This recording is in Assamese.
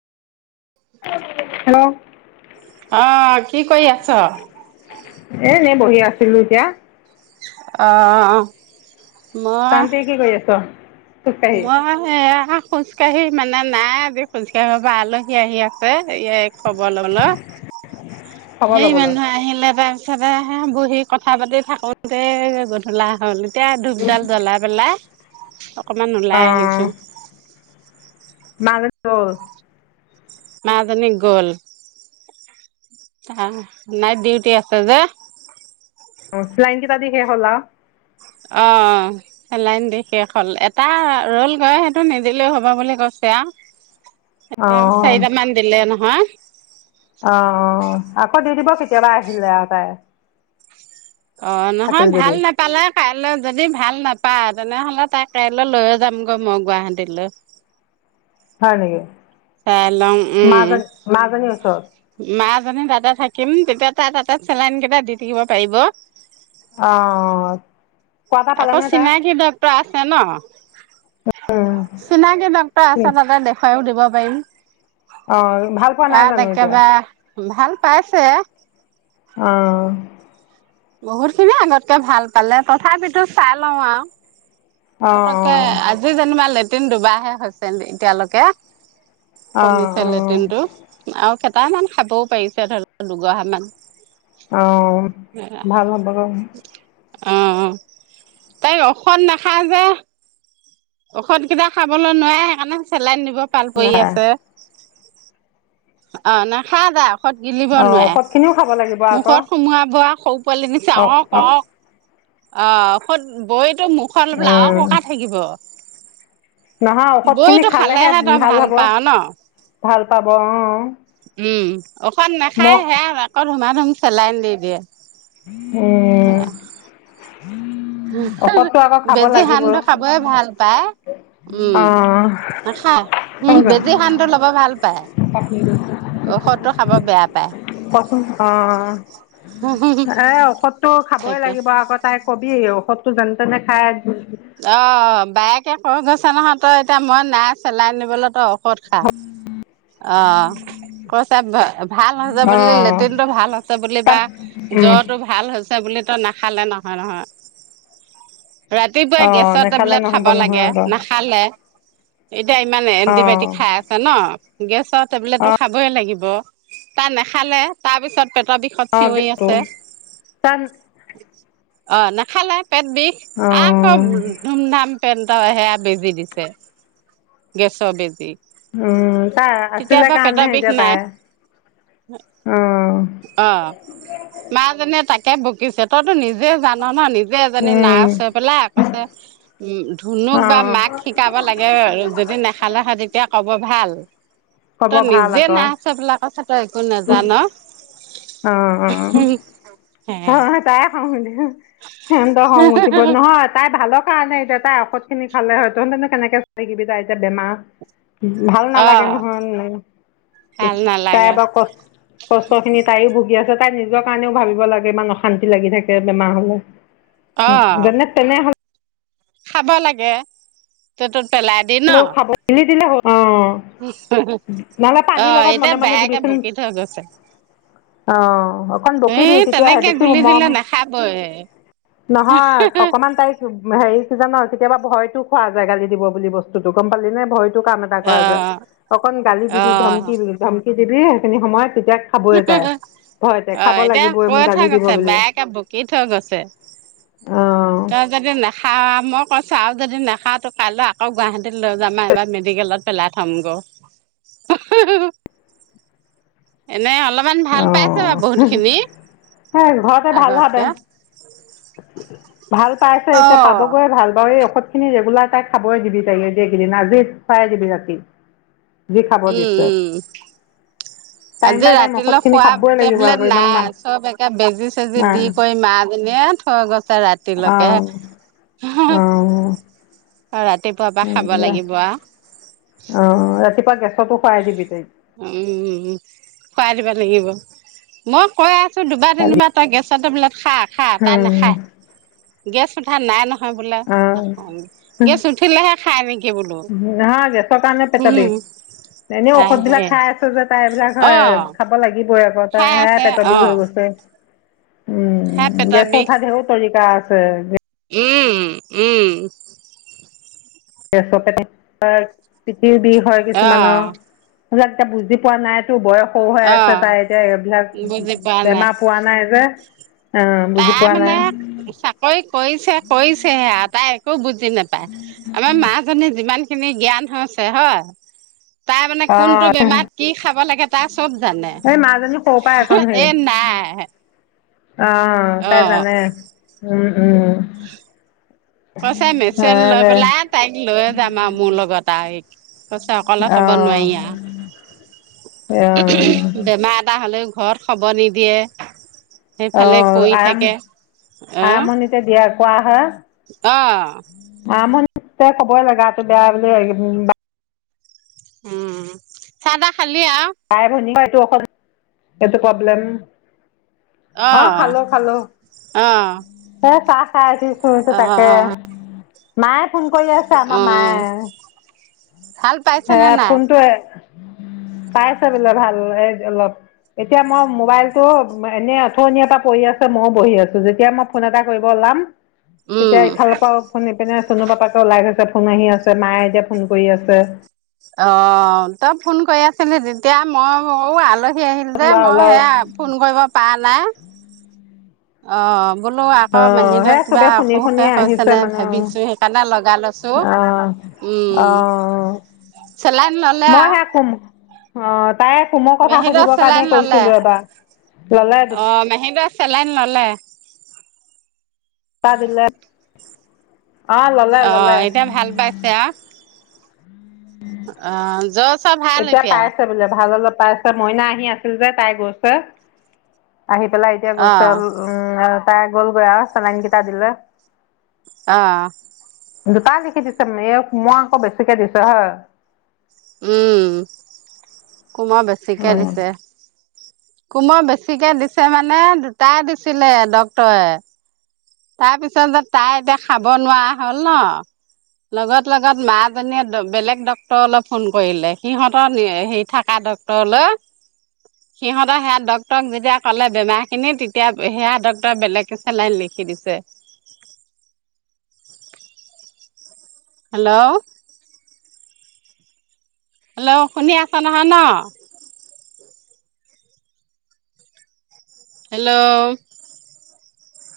হেল্ল' অ কি কৰি আছো? এ এনে বহি আছিলো এতিয়া। অ' মই তান্তে কি কৰি আছো? মই সেইয়া খোজকাাঢ়ি মানে নাই আজি খোজকাঢ়িব পৰা আলহী আহি আছে এই খবৰ লবলৈ। খবৰ সেই ল'বলৈ মানুহ আহিল এটা। তাতে হে বহি কথা পাতি থাকোঁতে গধূলা হ'ল। এতিয়া ধূপডাল জ্বলাই পেলাই অকমান অঁ ওলাই আহিছো। [unintelligible] মা জনিক গ'ল। [unintelligible] নাইট ডিউটি আছে যে। অফ লাইন কেইটা দি শেষ হ'ল আও। অ লাইন দি শেষ হল, এটা ৰল গৈ সেইটো নিদিলেও হ'ব বুলি কৈছে আৰু। অঁ চাৰিটামান দিলে নহয়। অ, অ, আকৌ দি দিব কেতিয়াবা আহিলে আৰু তাই। অ থাকিল নহয় ভাল যদি নাপালে কাইলৈ যদি যদি ভাল নাপাই তেনেহ'লে তাই কাইলৈ লৈয় যামগৈ মই গুৱাহাটীলৈ। হয় নেকি? চাই লং উম মাজনী মাজনীৰ ওচৰত মাক মানে দাদা থাকিম তেতিয়া তাই তাতে চেলাইন কেইটা দি থাকিব পাৰিব। অ'। আকৌ চিনাকি ডক্তৰ আছে ন। চিনাকি ডক্তৰ আছে তাতে দেখুৱাইও দিব পাৰিম। অ ভাল পোৱা নাই তাত জানো এতিয়া? একেবাৰে ভাল পাইছে। অ। বহুতখিনি আগতকে ভাল পালে, তথাপিতো চাই লওঁ আৰু। অঁ পতককে আজি যেনিবা লেট্ৰিন দুবাৰাহে হৈছে এতিয়ালৈকে। অঁ কমিছে অঁ লেট্ৰিনটো আৰু টামান খাবও পাৰিছে ধৰ দুগহামান। অহ ভাল হ'ব গ অ তাই ঔষধ নাখায় যে। ঔষধ কেইটা খাবলৈ নোৱাৰে সেইকাৰণে চেলাইন দিব পাল পৰি আছে। অ নাখা যা ষত গিলিব অঁ নোৱাৰে, ঔষধখিনিও খাব লাগিব আকৌ মুখত সুমোৱা-বোৱা সৰু পোৱালি নিচা অঁ অঁ অও-কক, অ খৈত-বৈ সিটো মুখৰ অলপ লাও ককা থাকিব। নহয় ঔষধখিনি বৈটো খালেহে তই ভাল হ'ব। পাৱ ন ভাল পাব অহ। উম ঔষধ নাখায় সে আৰু আকৌ ধুমা-ধুম চেলাইন দি দিয়ে। উম। ঔষধটো আকৌ খাব বেজি লাগিবই সান্টো খাবয়ে ভাল পায়, উম। অঁ খা উম বেজি খান্টো ল'ব ভাল পায়। ঔষধটো খাব বেয়া পায়। কচোন অ', এ ঔষধটো খাবই তাকে লাগিব আকৌ তাইক কবি। ঔষধটো যেন তেনে খাই অ বায়েকে কৈ গৈছে নহয় তই এতিয়া মই নাই চেলাইন নিবলৈ ত ঔষধ খা, অ। কৈছে ভ - ভাল হৈছে বুলি অঁ লেট্ৰিন টো ভাল হৈছে বুলি বা তাত জ্বৰ টো ভাল হৈছ ছে বুলি তো নাখালে নহয়-নহয় ৰা ৰাতিপুৱাই অঁ গেছৰ নেখালে টেবলেট নহ'ব খাবা নহয় লাগে আকৌ নাখালে। এতিয়া ইমান অঁ এণ্টিবায়টিক খাই আছে ন' গেছত টেবলেটটো অঁ খাবই লাগিব তাত নেখালে তাৰপিছত। দাতঁ বিষত অঁ চিঞৰি আছে। তাত অ, নাখালে পেট বিষ। আকৌ অঁ ধুম ধাম পেণ্ট সেয়া বেজি দিছে গেছৰ বেজি। উম, তাই তেতিয়াৰ আছিলে পৰা পেটৰ কাৰণেহে বিষ এতিয়া নাই বায়ে অ মাজনীয়ে তাকে। কে বকিছে তইতো নিজে জান ন, নিজে এজনী উম নাৰ্চ হৈ পেলাই কৈছে উম, ধুনুক বা অঁ মাক শিকাব লাগে যদি নেখালে হয় তেতিয়া ক'ব ভাল। ক'ব তই ভাল নিজে আকৌ নাছেহৈ পেলায় কৈছে একো নাজান। অ', অ', অ', সেয়া মইয় এটায়ে খাওঁ কিন্তু। [unintelligible] সিন্তহ খং উঠিব নহয় তাই ভালক খালা নাই এতিয়া তাই ঔষধ খিনি খালে হয়োহেঁতেন। কেনেকে চাকি দিবি তাই এতিয়া বেমাৰত ভাল অ নালাগে নহয়। ভাল তাই নালাগে এবাৰ কষ্ট, কষ্ট খিনি তাইও বু আছে তাই নিজৰ কাৰণেও ভাবিব লাগে ইমান অশান্তি লাগি থাকে বেমাৰ হ'লে। অ উম, যেনে-তেনে হ'লে খাব লাগে তেত হ'লে খাব মেলি দিলে হ'ল। অঁ নহ'লে অ পানীৰ লগত এতিয়া মনে মনে বায়েকে দিবিচোন। বকি থৈ গৈছে অহ অকন বকিবি এই তেতিয় আহে তেনেকে বেছি গুলি সোমাম। দিলে নাখাবই নহয় অকমান তাৰিখ হেৰি চিজন কেতিয়াবা ভয়তো খোৱা যায় গালি দিব বুলি বস্তুটো গম পালি নে ভয়টো। টো কাম এটা অ কৰা যায়। অকণ গালি অ দিবি, ধমকি দিবি, ধমকি দিবি সেইখিনি সময়ত। তেতিয়া খাবই যায়। অ' এতিয়া কৈ থৈ গৈছে। বায়েকে বকি থৈ গৈছে। অ' তই যদি নাখাওঁ। খা মই কৈছোঁ আৰু যদি নাখাওঁ তোক কাইলৈ আকৌ গুৱাহাটীত লৈ যাম আৰু এবাৰ মেডিকেলত পেলাই থ'মগৈ। এনে অলপমান ভাল পাইছে অ' বাৰু বহুতখিনি সেই ঘৰতে ভাল ভাবে আগতকে। ভাল পাইছে অ এতিয়া পাবগৈয়ে ভাল বাৰু এই তখিনি ৰেগুলাৰ তাইক খাবই দিবি তাই কেইদিন আজি চাই দিবি ৰাতি। যি খাব উম, দিছে উম, টাইম আজি বাই টাইম ৰাতিল' ঔষধখিনি খোৱা খাবই লাগিব টেবলেট আকৌ ইমান অঁ নাই চব একে বেজি চেজি দি কৰি মাজনীয়ে থৈ গৈছে ৰাতি লৈকে। অঁ অঁ অ' ৰাতিপুৱা পৰা খাব লাগিব আ অ' ৰাতিপুৱা গে খোৱাই দিবি তই উম খুৱাই দিব লাগিব মই কৈ দুবাৰ কালি তিনিবাৰ তই গেছ টেবলেট খা খা তাই অঁ নাখাই গেছ উঠা নাই নহয় য় বোলে গেছ উঠিলেহে খাই নেকি বোলো হম। এনে ঔষধ বিলাক খাই আছে যে তাইবিলাক অ হয় খাব লাগিবই আৰু খাই হে আছে পেতৰ অ বিষ হৈ গৈছে খাই উম পেটৰ গেছ বিষ চৌঠা দেউ তজি কা আছে, উম উম। গেছ পেট পিঠিৰ বিষ হয় অ কিছুমানৰ, সেইবিলাক এতিয়া বুজি পোৱা নাই। বয়সো হৈ অ আছে তাই এতিয়া এইবিলাক বুজি পোৱা নাই বেমাৰ পোৱা নাই যে৷ অ'। তাই মানে চাকৰি কৰিছে কৰিছেহে আৰু তাই একো বুজ নাপায়, আমাৰ মাজনী যিমান খিনি জ্ঞান হৈছে হয়৷ তাৰ মানে কোনটো অঁ বেমাৰত কি খাব লাগে তাৰ চব জানে এই মাজনী সৰু পৰাই এ নাই আহ অ তাই জানে৷উম উম। কৈছে মেচেল লৈ দে পেলাই তাইক লৈয়ে যাম আৰু মোৰ লগত আৰু পাছে অকলে থব অঁ নোৱাৰি অঁ আ৷বেমাৰ এটা হলেও ঘৰত খবৰ নিদিয়ে৷ সেইফালে অঁ পৰি আৰাম থাকে৷ অ'। আৰম্ভণিতে দিয়া কোৱা হয় অ'। [unintelligible] বেয়া বুলি উম, চা তা বাই ভনী [unintelligible] এইটো প্ৰব্লেম অ', খালোঁ অ খালোঁ৷ এ চাহ খাই উঠিছো অ [unintelligible] তাকে মায়ে ফোন কৰি আছে অ আমাৰ মায়ে, ভাল পাইছেনে সেয়া নাই ফোনটোৱে [inaudible] পাইছে বোলে ভাল এই অলপ এতিয়া মই মোবাইলটো এনে আথনিৰ পৰা পৰি আছে মইও বহি আছো৷যেতিয়া মই ফোন এটা কৰিব ল [unintelligible] উম তেতিয়া ইফালৰ পৰা ফোন ইপিনে চনু পাপাকে ওলাই গৈছে ফোন আহি আছে মায়ে এতিয়া ফোন কৰি আছে৷ অ', তই ফোন কৰি আছিলি তেতিয়া মই অ আলহ হি আহিলো যে ওলাও মই ওলাও সেয়া ফোন কৰিব পা নাই অ, বোলো অ আকৌ মেহীদক সেয়া কিবা চবে শুনি শুনি অসুখে হৈছে আহিছে নে মানে ভাবিছো সেইকাৰণে লগা লৈছো। অ উম অ'। চেলাইন ললে মই আও। সেই কোম অঁ তাই কোমৰ কথা মেহিদছ সুধিবৰ কাৰণে চেলাইন ললে কৰিছিলোঁ এবাৰ ল'লে অ, মেহিদ চেলাইন ললে। [unintelligible] অঁ ল'লে অ', ল'লে এতিয়া ভাল পাইছে আ৷ অ', য'ত এতিয়া পাইছে বোলে ভাল অলপ পাইছে মইনা আহি আছিল যে তাই গৈছে৷ আহি পেলাই এতিয়া অ গৈছে উম তাই গ'লগৈ আৰু চেলাইনকেইটা দিলে৷ অ'। দুটাই লিখি দিছে মানে এই মই আকৌ বেছিকে দিছোঁ হা উম, কুমৰ বেছিকে উম দিছে৷ কুমৰ বেছিকে দিছে মানে দুটাই দিছিলে ডক্তৰে৷ তাৰপিছত যে তাই এতিয়া খাব নোৱাৰা হ'ল ন'? লগত- লগত মাজনীয়ে বেলেগ ডক্তৰলৈ ফোন কৰিলে সিহতৰ হেৰি থাকাত ডক্তৰলৈ সিহতৰ সেয়া ডক্তৰক যেতিয়া কলে বেমাৰ খিনি তেতিয়া সেয়া ডক্তৰে বেলেগকে চেলাইন লিখি দিছে৷ [inaudible] হেল্ল', হেল্ল' শুনি আছা নহয় ন'? হেল্ল',